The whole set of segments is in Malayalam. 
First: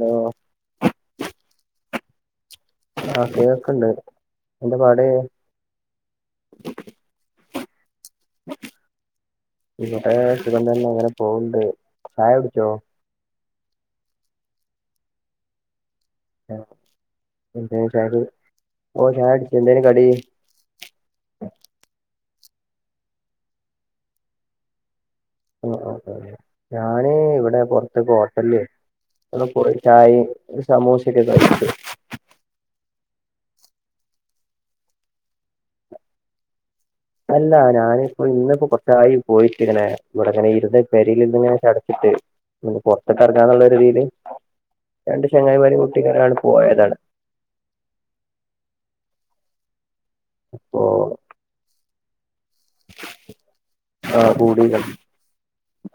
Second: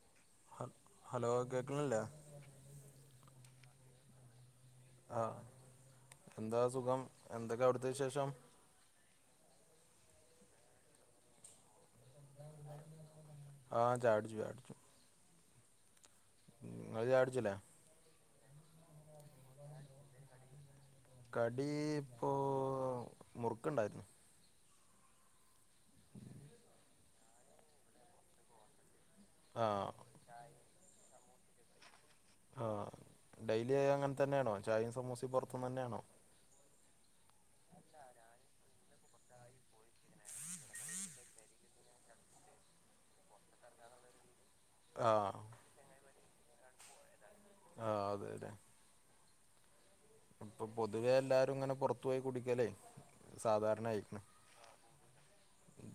ലോ... ഹൽ, ഹലോ. കേക്കണില്ലേ? ആഹ്, കേക്കണ്ട്. ആഹ്, എന്താ സുഖം. എന്തൊക്കെ അവിടുത്തെ വിശേഷം? ഇവിടെ സുഖം തന്നെ. അങ്ങനെ പോവണ്ട്, ചായ കുടിച്ചോ? ആഹ്, ചായ കുട്ചു. ചായ കുട്ചു. ഏഹ്, നിങ്ങള് ചായുടിച്ചില്ലേ എന്തേ ചായക്ക്. ഓ ചായകുടിച്ച് എന്തേന് കടി... കടി... ഇപ്പോ.. മുറുക്കുണ്ടായിരുന്നു. ആഹ്, ആഹ്, ആഹ് ഞാന്... വിടെ പൊറത്ത് ഹോട്ടൽലയ്നി. വിടെ പോയി ആഹ് ചായിം. ഒരു സമൂസിക്കെ കഴിച്ചു. ആഹ്, ഡെയിലി ആയി അങ്ങൻ തന്യാണോ? ചായിം സമൂസിം പൊർത് ന്ന് ന്യേണോ? അല്ല, നാനിപ്പോ, ഇന്നിപ്പോ, കൊറച്ചായി. പോയിട്ട്, ഇങ്ങനെ, ഇവിടെ, ഇങ്ങനെ ഇരുന്ന് പെരയിലിങ്ങനെ ഇരുന്ന് ചടച്ചി ട്ട്... ഒന്ന് പൊറത്ക്ക് എറങ്ങാന്നൊള്ള രിതീ ല്, രണ്ട് ആഹ് ചെങ്ങായിമാരെ കൂട്ടിങ്ങനാണ്ട് പോയതാണ്. ആഹ്, അതെല്ലേ? ഇപ്പ, അപ്പോ പൊതുവെ എല്ലാരും ങ്ങനെ പൊറത്തു പോയി കുടിക്കല് സാധാരണയിക്ണ്. കൂടികൾ.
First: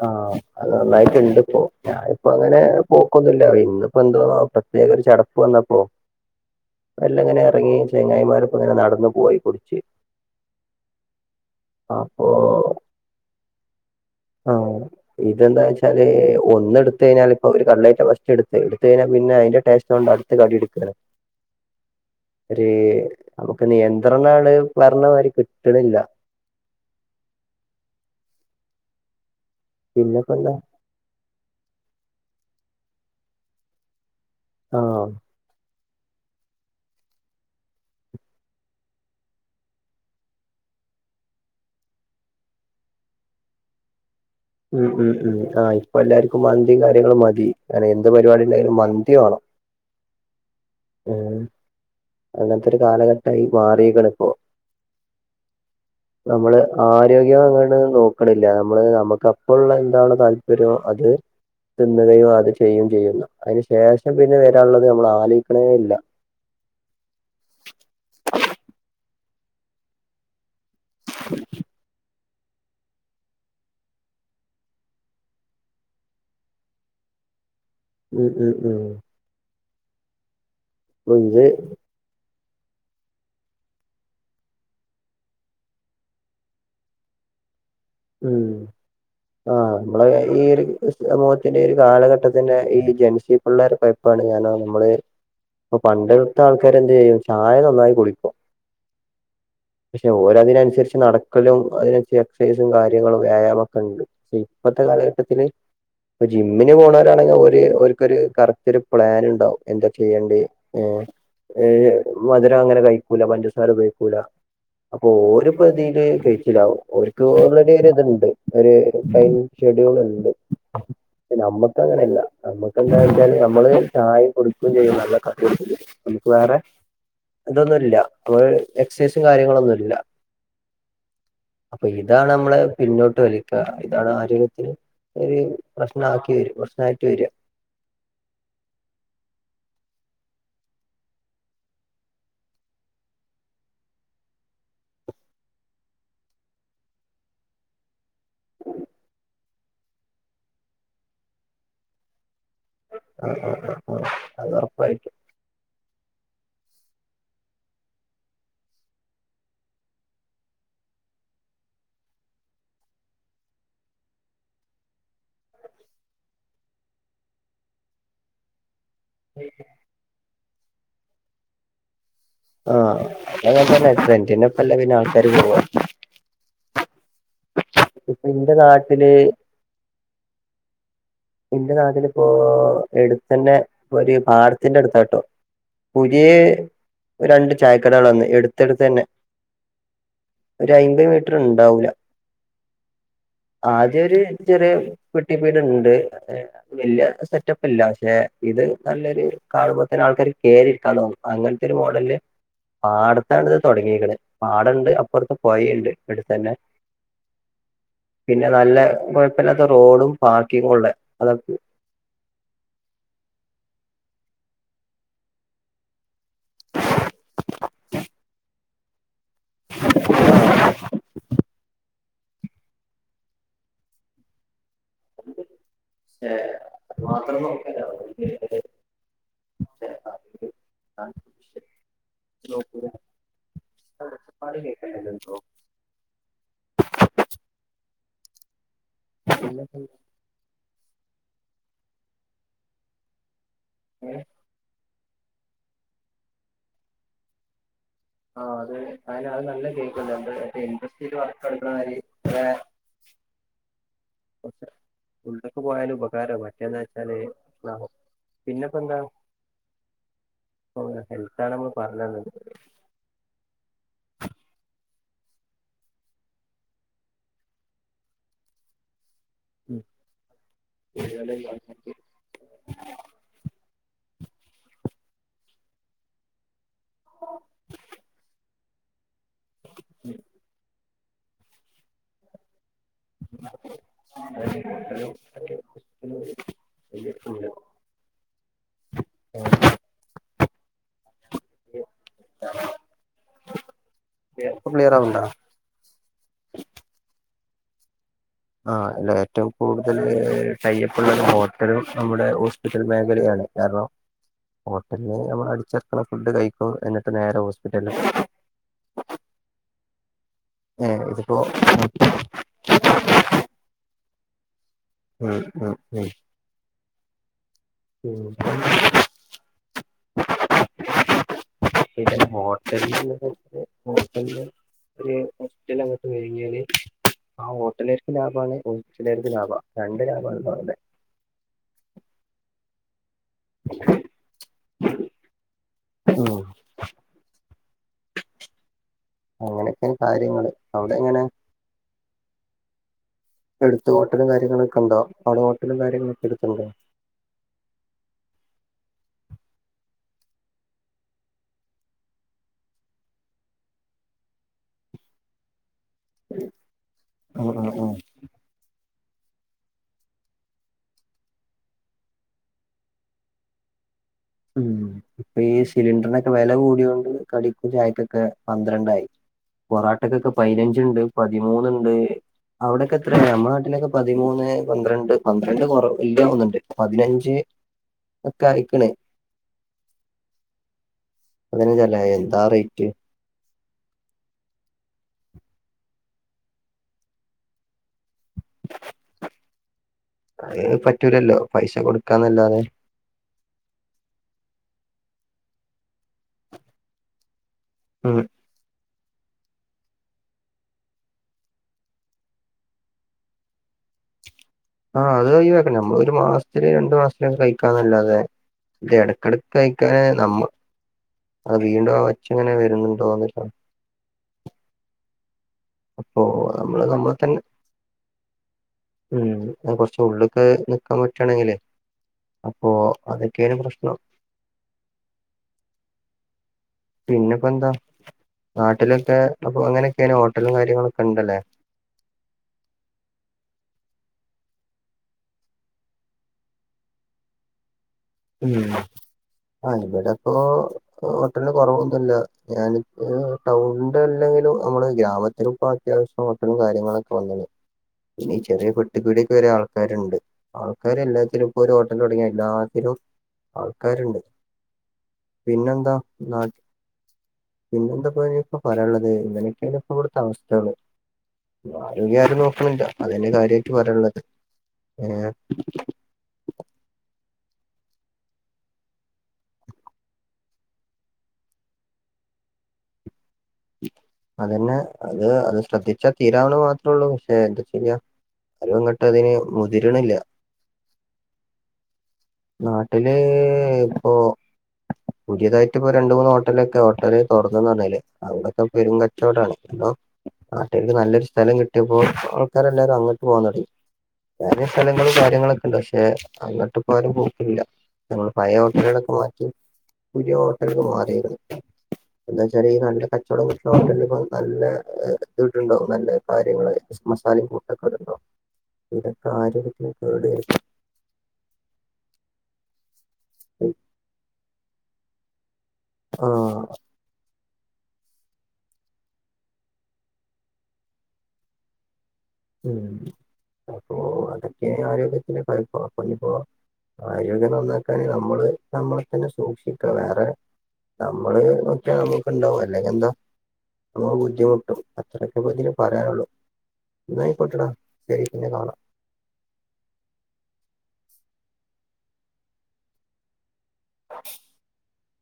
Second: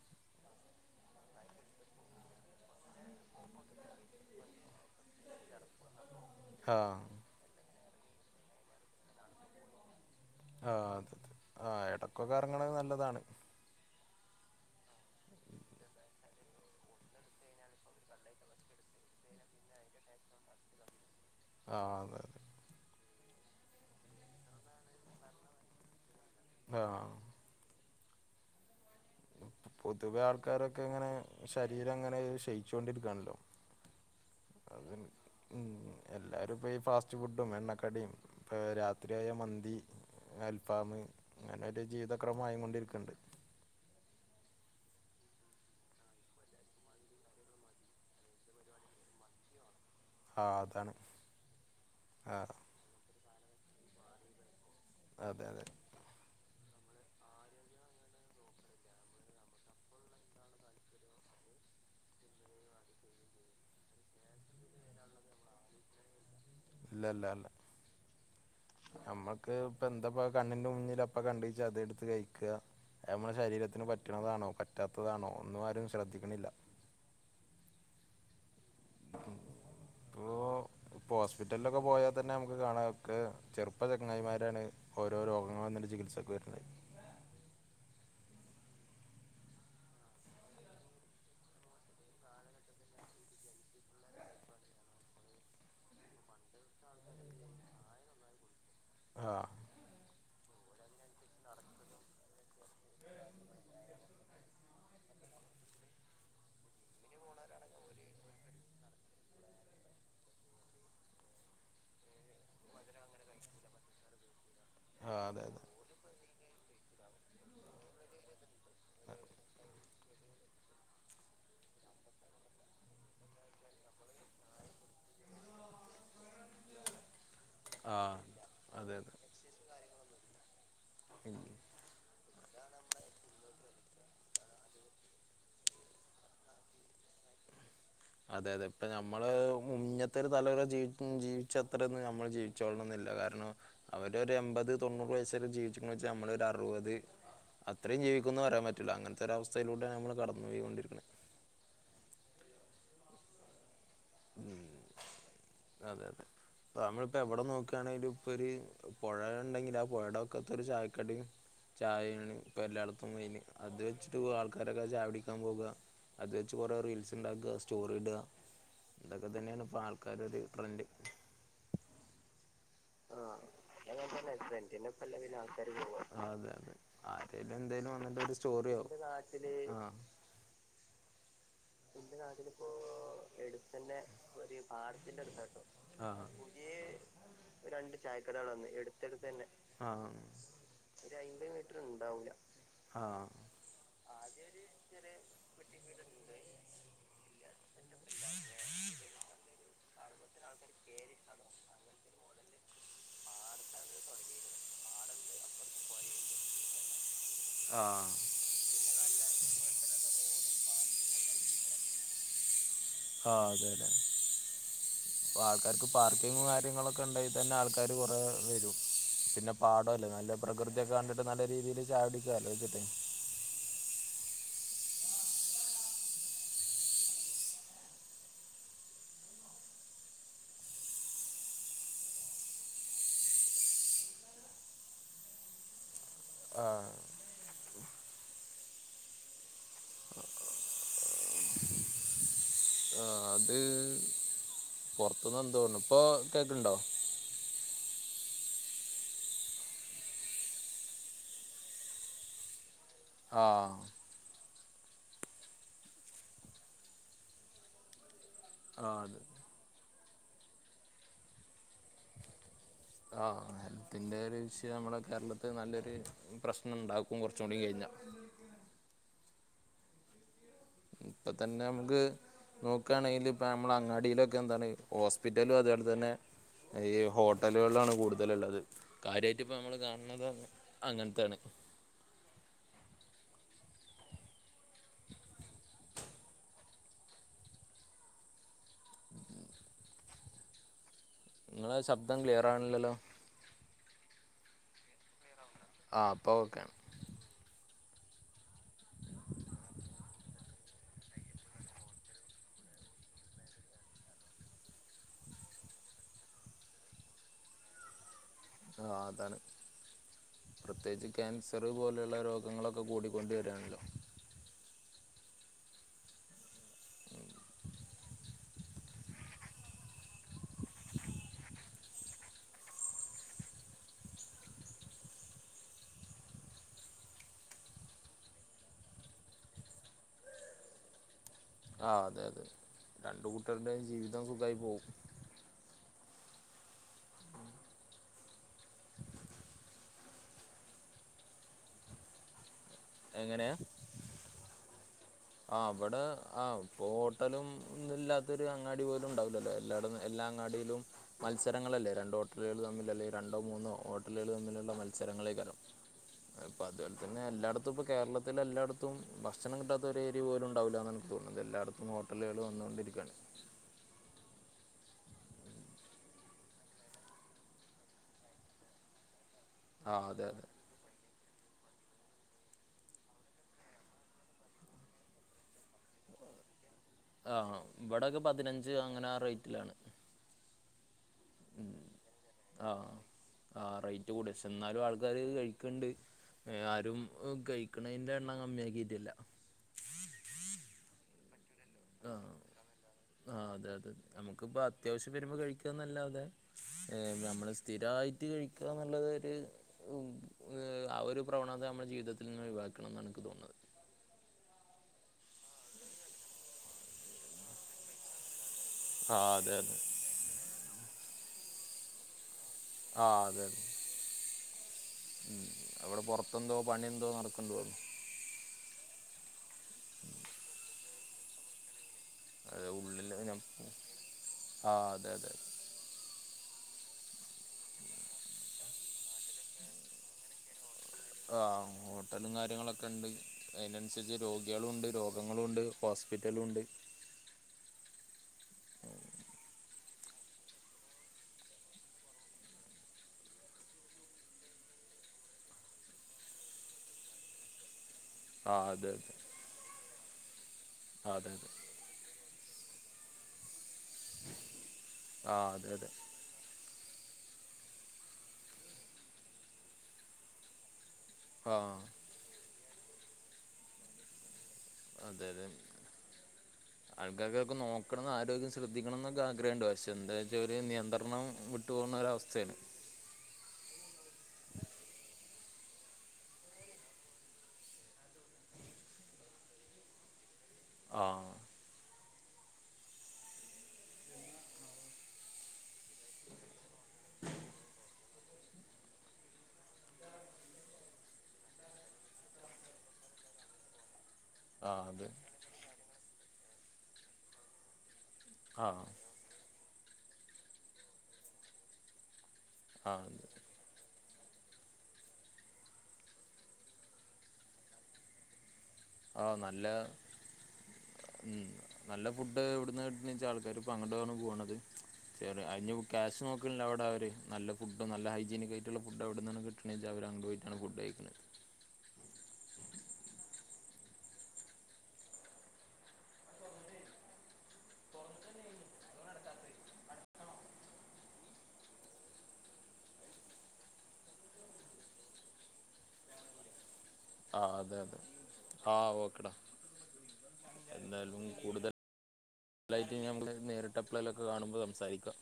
ആഹ്, അത് നന്നായിട്ണ്ട് പ്പോ? ഞാനിപ്പോ, അങ്ങനെ. പോക്കൊന്നു ഇല്ല. ഇന്നിപ്പോ ന്തോ, പ്രത്യേക ഒരു ചടപ്പ് വന്നപ്പോ. ആഹ് മെല്ല ങ്ങനെ എറങ്ങി, ചെങ്ങായിമാരപ്പ ങ്ങനെ നടന്നു പോയി കുടിച്ച്. ആഹ്, അതെ, അതെ. ആഹ്, എ അപ്പോ ടക്കൊക്കെ എറങ്ങണത് നല്ലതാണ്. ആഹ്. ഇതെന്താന്ന് വെച്ചാല്, ഒന്നെടുത്ത് കഴിഞ്ഞാലിപ്പൊ, ഒരു കട്ലയിറ്റ് ഫസ്റ്റ് ടുത്ത്. ടുത്കഴിഞ്ഞാ പിന്നെ അയിന്റെ ടേസ്‌റ്റൊണ്ട് അട് ത്ത കടി എടുക്കലാ? ആഹ്, വെറുതെ. ഒര്, നമുക്ക് നിയന്ത്രണാണ് പറഞ്ഞമാരി കിട്ടണില്ല. ആഹ് പൊതുവെ പിന്നെപ്പോ എന്താ ആൾക്കാരൊക്കെങ്ങനെ, ശരീരംങ്ങനെ, ക്ഷ യിച്ചൊണ്ടിരിക്കാണല്ലോ? അത്, ആഹ് പിന് ഉം, എല്ലാരും പ്പ ഈ ഫാസ്റ്റ് ഫുഡും. എണ്ണക്കടിം, പ്പ രാത്രിയായ മന്തി. അൽഫാമ്, ങ്ങനൊരു ജീവിത ക്രമായിങൊണ്ടിരിക്ക്ണ്ട്. ഉം, ഉം, ഉം ആഹ്, ഇപ്പെല്ലാർക്കും മന്തിം കാര്യങ്ങളും മതി. അല്ല, എന്ത് പരിവാ ടിണ്ടെങ്കിലും മന്തി വാണം. ആ അതാണ് ഏഹ്, ആ അങ്ങൻത്തൊരു കാലഘട്ടായി മാറീക്ക്ണ് പ്പൊ? അതെ, അതെ നമ്മള്, ആരോഗ്യം അങ്ങട്ട് നോക്ക്ണില്ല. നമ്മള് നമുക്ക്... ഇപ്പള്ളന്താണ് താല്പര്യം അത്. തിന്നുകയും അത് ചെയ്യും ചെയ്യുന്ന, അയ്ന് ശേഷം പിന്നെ വരാള്ളത് നമ്മളാലോയ്ക്ക്ണേ ഇല്ല. ഇല്ല, ല്ല, അല്ല. നമ്മക്ക്, ഇപ്പെന്താപ്പ കണ്ണിന്റെ മുന്നില് അപ്പ കണ്ട്ച്ചാ അത്ട്ത്ത് കഴിക്ക. അത് നമ്മടെ ശരീരത്തിന് പറ്റ്ണതാണോ, പറ്റാത്തതാണോ, ഒന്നും ആരും ശ്രദ്ധിക്ക്ണില്ല. ഉം, ഉം, ഉം ഉം, പ്പോ, അപ്പൊ ഇത് പ്പോസ്പിറ്റലിലൊക്കെ പോയാ.... തന്നെ നമക്ക് കാണാം. ഒക്കെ ചെറുപ്പ ചെങ്ങായിമാരാണ് ഓരോ രോഗങ്ങൾ വന്ന്ട്ട് ചികിത്സക്ക് വര്ന്നത്. ഉം ആഹ്, നമ്മളെ ഈ ഒര് സമൂഹത്തിന്റെ, ഒരു കാലഘട്ടത്തിൻ്റെ ഈ ജൻസി... ഉള്ളൊരു കൊയ്പ്പാണ്. കാരണം നമ്മള് ഇപ്പ പണ്ട്.. ഇപ്പത്തൊൾക്കാര് എന്ത് ചെയ്യും. ചായ നന്നായി കുടിക്കും. ആഹ് പക്ഷെ ഓരതിനൻസരിച്ച് നടക്കലും അതിനരിച്ച് എക്സൈസും കാര്യങ്ങളും വ്യായാമൊക്കണ്ട്. ഇപ്പത്തെ കാലഘട്ടത്തില്.... ഇപ്പ ജിമ്മിന് പോണോരാണെങ്കെ ഓര് ഓൽക്കൊര് കറക്റ്റൊര് പ്ലാന്ണ്ടാവും എന്താ ചെയ്യണ്ട് ഏ ഏ മധുരങ്ങനെ കഴിക്കൂല പഞ്ചസാരുപയോഗിക്കൂല അതെ അതെ അപ്പോര്പ്പതീല് കയ്ച്ചിലാവും ഓൽക് ഓൾറെഡീ ഇത്ണ്ട് ഒര് ടൈം ഷെഡ്യൂൾ ഇണ്ട് ഇപ്പ നമ്മക്കങ്ങനല്ല നമ്മക്കെന്താച്ചാല് നമ്മള് ചായ കുടിക്കേം ചെയ്യും നല്ല നമുക്ക് വേറെ ഇതൊന്നുല്ല ആഹ് ഇപ്പൊ അതെ അതെ എക്സൈസും കാര്യങ്ങളൊന്നുല്ല താങ്ക് യു അപ്പൊ ഇതാണ് നമ്മളെ പിന്നോട്ട് വലിക്ക ഇതാണാരോഗ്യത്തിന് ഒര് പ്രശ്നാക്കി വരും പ്രശ്നായിട്ട് വര അതെ അതെ ഇപ്പ നമ്മള് മുന്നത്തെരു തലമുറ ജീ ജീവിച്ചത്രൊന്നും നമ്മള് ജീ ച്ചോളണന്നില്ല കാരണം അവരൊര് എമ്പത് തൊണ്ണൂറ് വയസ്സ് വരെ ജീവിച്ച്ക്ക്ണു വെച്ചാ നമ്മളൊര് അർവത്. അത്രിം ജീവിക്കുംന്ന് പറയാൻ പറ്റൂല അങ്ങൻത്തൊരവസ്ഥയിലൂടെയാണ് നമ്മള് കടന്ന് പോയിക്കൊണ്ടിരിക്ക്ണ് ആഹ് ആഹ് ആഹ് ആഹ് ഉം അതൊറപ്പായിട്ടും അതെ അതെ പ്പ നമ്മളിപ്പെവ്ടെ നോക്കാണെങ്കിലും ഇപ്പൊര് പൊഴ ഇണ്ടെങ്കിൽ ആ പൊഴയുടെ വക്കത്തൊരു ചായക്കടിം ചായേണ് ഇപ്പെല്ലാടത്തും മെയ്ന് അത് വെച്ചിട്ട് ആൾക്കാരൊക്കെ ചായ കുടിക്കാൻ പോക അത് വെച്ച് കൊറേ റീൽസ്ണ്ടാക്ക സ്റ്റോറിട ഇതൊക്കെ തന്നെയാണ് ഇപ്പാൾക്കാരൊര് ട്രെൻഡ് ആഹ് അതങ്ങനെ തന്നെ അതങ്ങൻതന്നെ ട്രെൻഡിന്റെ ഒപ്പല്ലേ പിന്നെ ട്രൻഡിനപ്പല്ലെ ആൾക്കാര് പോവാ പിന്നാൾക്കാര് പോവ ആഹ് അതെ അതെ ആരേലു എന്തേലും ഇപ്പൊ വന്നിട്ടൊര് ഇന്റെ സ്റ്റോറിയോ ഇൻ്റെ നാട്ടില് ആഹ് ഇന്റെ നാട്ടിലിപ്പോ എട്ത്തന്നെ ഒരു പാടത്തിൻ്റെട്ത്താട്ടോ ആഹ് പുതിയേ രണ്ട് ചായക്കടകള് വന്ന് എട്ത്തട്ത്തന്നെ ആഹ് ഒരയ്മ്പ് മീറ്ററ്ണ്ടാവൂല ആഹ് ആദ്യൊര് ചെറിയേ പെട്ടിപ്പീടണ്ട് വല്ല്യ സെറ്റ പ്പല്ല പക്ഷെ ഇത് നല്ലൊര് കാണുമ്പ തന്നെ ആൾക്കാര് കേറിരിക്കാൻ തോന്നും അങ്ങൻത്തൊര് മോഡൽല് പാടത്താണ്ത് തൊടങ്ങീക്ക്ണ് പാടണ്ട് അപ്പൊർത്ത് പൊയീണ്ട് എട്ത്തന്നെ ആഹ് പിന്നെ നല്ല കുഴപ്പില്ലാത്ത റോഡും പാർക്കിങ്ങും ഉള്ള അതൊ ആഹ് അതെ അല്ലെ ഇപ്പൊ ആൾക്കാര്ക്ക് പാർക്കിങ് കാര്യങ്ങളൊക്കെ ഉണ്ടെങ്കിൽ തന്നെ ആൾക്കാര് കുറെ വരും പിന്നെ പാടല്ലേ നല്ല പ്രകൃതിയൊക്കെ കണ്ടിട്ട് നല്ല രീതിയിൽ ചായ കുടിക്കാല്ലോ വച്ചിട്ട് [unintelligible] [unintelligible] [unintelligible] ആഹ് [unintelligible] ആഹ് അത് പുറത്ത്ന്ന് എന്തോ തോന്നുന്നു ഇപ്പോൾ കേൾക്കണ്ടോ ആഹ് അത് അതിനത് അത് നല്ല കേൾക്കുന്നുണ്ട് ഇൻഡസ്ട്രിയിൽ വർക്ക് എടുക്കുന്നമാതിരി ആഹ് ഉള്ളുക്ക് പോയാല് ഉപകാരം മറ്റേതെച്ചാല് പിന്നെപ്പോ എന്താ ആഹ് അത് ഹെൽത്താണ് നമ്മൾ പറഞ്ഞ് വന്നത് ആഹ് ഹെൽത്തിന്റെ ഒരു വിഷയം നമ്മുടെ കേരളത്തില് നല്ലൊരു പ്രശ്നം ഉണ്ടാക്കും കുറച്ച് കൂടി കഴിഞ്ഞാ ഉം ഉം ഇപ്പൊ തന്നെ നമുക്ക് നോക്കുകയാണെങ്കി ഇപ്പ നമ്മൾ അങ്ങാടിയിലൊക്കെ എന്താണ് ഹോസ്പിറ്റലും അത് പോലെ തന്നെ ഈ ഹോട്ടലുകളിലാണ് കൂടുതലുള്ളത് കാര്യയിട്ട് ഇപ്പ നമ്മൾ കാണണുന്നത് അങ്ങനത്താണ് [unintelligible] [inaudible] ആഹ് നിങ്ങള ശബ്ദം ക്ലിയർ ആവ്ണില്ലല്ലോ ഇപ്പോൾ ക്ലിയറാവുണ്ടാ ആഹ് ഇപ്പ ഓക്കെ ആണ് ആഹ് അല്ല ഏറ്റവും കൂടുതൽ കയ്യപ്പുള്ള ഒരു ഹോട്ടലും നമ്മുടെ ഹോസ്പിറ്റൽ മേഖലയാണ് കാരണം ഹോട്ടലിന്ന് നമ്മൾ അടിച്ചർക്കണ ഫുഡ് കഴിക്കും എന്നിട്ട് നേരെ ഹോസ്പിറ്റല് ആഹ് അതാണ് ഏ പ്രത്യേകിച്ച് ഇതിപ്പോ ക്യാൻസർ പോലെയുള്ള രോഗങ്ങളൊക്കെ കൂടിക്കൊണ്ട് വരാണല്ലോ ഉം ഉം ഉം ഉം [inaudible] [inaudible] പിന്നെ ഹോട്ടലിൽ [inaudible] ഹോട്ടലില് ഒര് [unintelligible] അങ്ങോട്ട് കഴിഞ്ഞാല് ആ ഹോട്ടലാർക്ക് ലാഭാണ് ഹോസ്റ്റലാർക്ക് ലാഭ രണ്ട് ലാഭാ ഉണ്ട് അവിടെ ആഹ് അതെ അതെ രണ്ട് കൂട്ടരുടെയും ജീവിതം സുഖമായി പോകും ഉം അങ്ങനെക്കെണ് കാര്യങ്ങള് അവിടെ എങ്ങനാ എങ്ങനെയാ എടുത്ത് ഹോട്ടലും കാര്യങ്ങളൊക്കെ ഉണ്ടോ അവിടെ ആഹ് ഹോട്ടലും ഇവിടെ കാര്യങ്ങളൊക്കെ ആഹ് എടുത്തുണ്ടോ ഇപ്പൊ ഹോ ട്ടലും ഒന്നും ഇല്ലാത്തൊരു അങ്ങാടി പോലും ഉണ്ടാവില്ലല്ലോ എല്ലായിടും എല്ലാ അങ്ങാടിയിലും മത്സരങ്ങളല്ലേ രണ്ടോ ഹോട്ടലുകൾ തമ്മില് അല്ലെ രണ്ടോ മൂന്നോ ഹോട്ടലുകൾ തമ്മിലുള്ള മത്സരങ്ങളേക്കാലം അപ്പൊ അതുപോലെ തന്നെ ഉം ഉം എല്ലായിടത്തും ഇപ്പ ഉം കേരളത്തിലെ എല്ലായിടത്തും ഭക്ഷണം കിട്ടാ ത്തൊരു ഏരിയ പോലും ഉണ്ടാവില്ല എന്ന് എനിക്ക് തോന്നത് എല്ലായിടത്തും ഹോട്ടലുകൾ വന്നൊണ്ടിരിക്കയാണ് ഉം ഇപ്പൊ ഈ സിലിണ്ടറിനൊക്കെ വില കൂടിയൊണ്ട് കടിക്കും ചായക്കൊക്കെ പന്ത്രണ്ടായി ആ അതെ പൊറാട്ടക്കൊക്കെ അതെ പതിനഞ്ച് ഉണ്ട് പതിമൂന്ന്ണ്ട് അവ്ടൊക്ക എത്രേയ നമ്മളെ നാട്ടിലൊക്കെ പതിമൂന്ന് പന്ത്രണ്ട് പന്ത്രണ്ട് കൊറവ് വല്യ ഒന്ന്ണ്ട് പതിനഞ്ച് ഒക്ക അയ്ക്ക്ണ് ആഹ് റേറ്റിലാണ് പതിനഞ്ചല്ലേ എന്താ റെയ്റ്റ് ആഹ് റെയ്റ്റ് കൂടും ക്ഷേ ഇന്നാലും ആൾക്കാര് ഇത് കഴിക്ക്ണ്ട് ഏഹ് ആരും കഴിക്കാണെന്റാ ണ്ണം കമ്മ്യാക്കീട്ടില്ല അയ്ന് പറ്റൂലല്ലൊ പൈസ കൊട്ക്കാന്നല്ലാതെ ആഹ് അതെ അതെ നമുക്കിപ്പൊ അത്യാവശ്യം വരുമ്പൊ കഴിക്കാന്നല്ലാതെ ഏഹ് നമ്മള് ഉം സ്ഥിരായിട്ട് കഴിക്കന്ന്ള്ളതൊര് ഉം ആ ഒര് പ്രവണത ഞമ്മളെ ജീവിതത്തിൽന്ന് ഒഴിവാക്കണംന്നാ എനിക്ക് തോന്ന്ന്നത് ആഹ് അത് ഒഴിവാക്ക്ണം ഞമ്മള് ഒര് മാസ്ത്തില് രണ്ടു മാസത്തില് കഴിക്കാന്നല്ലാതെ ഇയിന്റെ ആ എടക്കെടക്ക് അതെ അതെ കയിക്ക നമ്മ് വീണ്ടും ആ ഒച്ചങ്ങനെ ആഹ് അതെ അതെ ഉം അവടെ അപ്പൊ പൊറത്തെന്തൊ നമ്മള് പണി എന്തൊ നമ്മളെ തന്നെ നടക്ക്ണ്ടോൺ ഉം അത് കൊറ്ച്ച് ഉള്ള്ക്ക് നിക്കാൻ പറ്റുവാണെങ്കിലേ അത് അപ്പൊ ഉള്ളില് ഞാൻ അതൊക്കേണ് പ്രശ്നം ആ അതെ അതെ പിന്നെ ഇപ്പൊ ന്താ നാട്ടിലൊക്കെ അപ്പൊ അങ്ങനൊക്കേണ് ഹോട്ടലും കാര്യങ്ങളും ആഹ് ഹോ ട്ടലും കാര്യങ്ങളൊക്കെ ഇണ്ട് അതിനന്സരിച്ച് രോഗികളും ഉണ്ട് രോഗങ്ങളും ഉണ്ട് ഹോസ്പിറ്റലും ഇണ്ട് ഉം ആഹ് ഇവടെ ഇപ്പോ ഹോട്ടല് കൊറവൊന്നുല്ല ഞാൻ ഇപ്പൊ ടൗണിന്റെ അല്ലെങ്കിലും മ്മള് ഗ്രാമത്തിലും ഇപ്പൊ അത്യാവശ്യം ഹോട്ടലും കാര്യങ്ങളൊക്ക വന്നിനി പിന്നെ ഈ ആ ചെറിയ അതെ പെട്ടി പീടിയേക്ക് വരെ ആൾക്കാര് ഇണ്ട് ആൾക്കാര് അതെ എല്ലാത്തിലും ഇപ്പൊ ഒരു ഹോ ട്ടല് തൊടങ്ങിയാ എല്ലാത്തിലും ആൾക്കാര്ണ്ട് ആ, അതെ അതെ പിന്നെന്താ പിന്നെന്തൊ ഇപ്പഞി പറയാള്ളത് ഇങ്ങനെക്കേണ് ഇവ്ട്ത്തെ അവസ്ഥ ആ അതെ അതെ ആ ഇനി ആരും നോക്ക്ണില്ല അതിന്റെ കാര്യായിട്ട് പറയാള്ളത് അതെലെ ആൾക്കാർകൊക്ക നോക്ക്ണം ആരോഗ്യം ശ്രദ്ധിക്കണം ന്നൊക്കെ ആഗ്രഹണ്ട് പക്ഷെ എന്താച്ചാല് നിയന്ത്രണം ഇട്ട് പോവ്ന്ന ഒര അവസ്ഥേണ് അതന്നെ അത് അത് ശ്രദ്ധിച്ച തീരാവ്ന്ന മാത്രെ ഉള്ളു പക്ഷെ എന്ത ചെയ്യ ആരും അങ്ങട്ട് അതിന് മുതിര്ണില്ല ആഹ് നാട്ടില് ഇപ്പോ പുതിയതായിട്ട് ഇപ്പൊ രണ്ട് മൂന്ന് ഹോട്ടലൊക്ക ഹോട്ടല് തൊറന്നെന്ന് പറഞ്ഞിലെ അവിടൊക്ക പെരും ങ്കച്ചോടാണ് ഇതൊ നാട്ടേർക്ക് നല്ലൊരു സ്ഥലം കിട്ടീപ്പൊ ആൾക്കാരെല്ലാരും അങ്ങ്ട്ട് പോവാൻ തൊടങ്ങി വേറെ ആ അത് സ്ഥലങ്ങളും കാര്യങ്ങളൊക്ക ഇണ്ട് പക്ഷെ അങ്ങ്ട്ട് ഇപ്പാരും പോക്കില്ല നമ്മൾ പഴേ ആ ഹോട്ടലുകളൊക്ക മാറ്റി പുതിയ ഹോട്ടലിക്ക് മാറി എന്താചാല് ആ ഈനല്ല അത് കച്ചോടം കി ഹോട്ടല് ഇപ്പ നല്ല ഏഹ് ഇട്ട്ണ്ടൊ നല്ല കാര്യങ്ങള് മസാലീം കൂട്ടൊക്ക ഇണ്ടൊ ആഹ് നല്ലാ ഉം നല്ല ഫുഡ്ഡ് ഇവിടുന്ന് ന്ന്ച ആൾക്കാർ വരുത്തി ഇപ്പ അങ്ങ്ട്ടാണ് പോണത്. ചെ അയിന് ക്യാഷ് ആ നോക്ക്ണില്ല അവടെ അവര് നല്ല ഫുഡ്ഡും നല്ല ഹയ്ജീനിക്ക് ആയിട്ട്ള്ള ഫുഡ്ഡ് അവ്ട്ന്നാണ് കിട്ട്ണെച അവര് അവടെ പോയിട്ട ഫുഡ്ഡ് കഴിക്ക്ണെ ഉം അപ്പൊ അതൊക്കെ ആരോഗ്യത്തിന് കൊഴപ്പ പൊ അയിന്പൊ ആരോഗ്യം നന്നാക്കാന് ഞമ്മള് നമ്മളെ തന്നെ സൂക്ഷിക്ക വേറെ നമ്മള് ഒക്കെ നമുക്ക് ഇണ്ടാവും അല്ലെങ്കി എന്ത നമ്മക്ക് ബുദ്ധിമുട്ടും അത്രെക്കെ അതിന് പറയാള്ളു ആഹ് അതെ അതെ പിന്നെ കാണാം ആഹ് ഓക്കെടാ എന്തായാലും കൂട്തല് ലയ്റ്റ് നേരി എപ്പ്ളേലൊക്ക കാണുമ്പ സംസാരിക്ക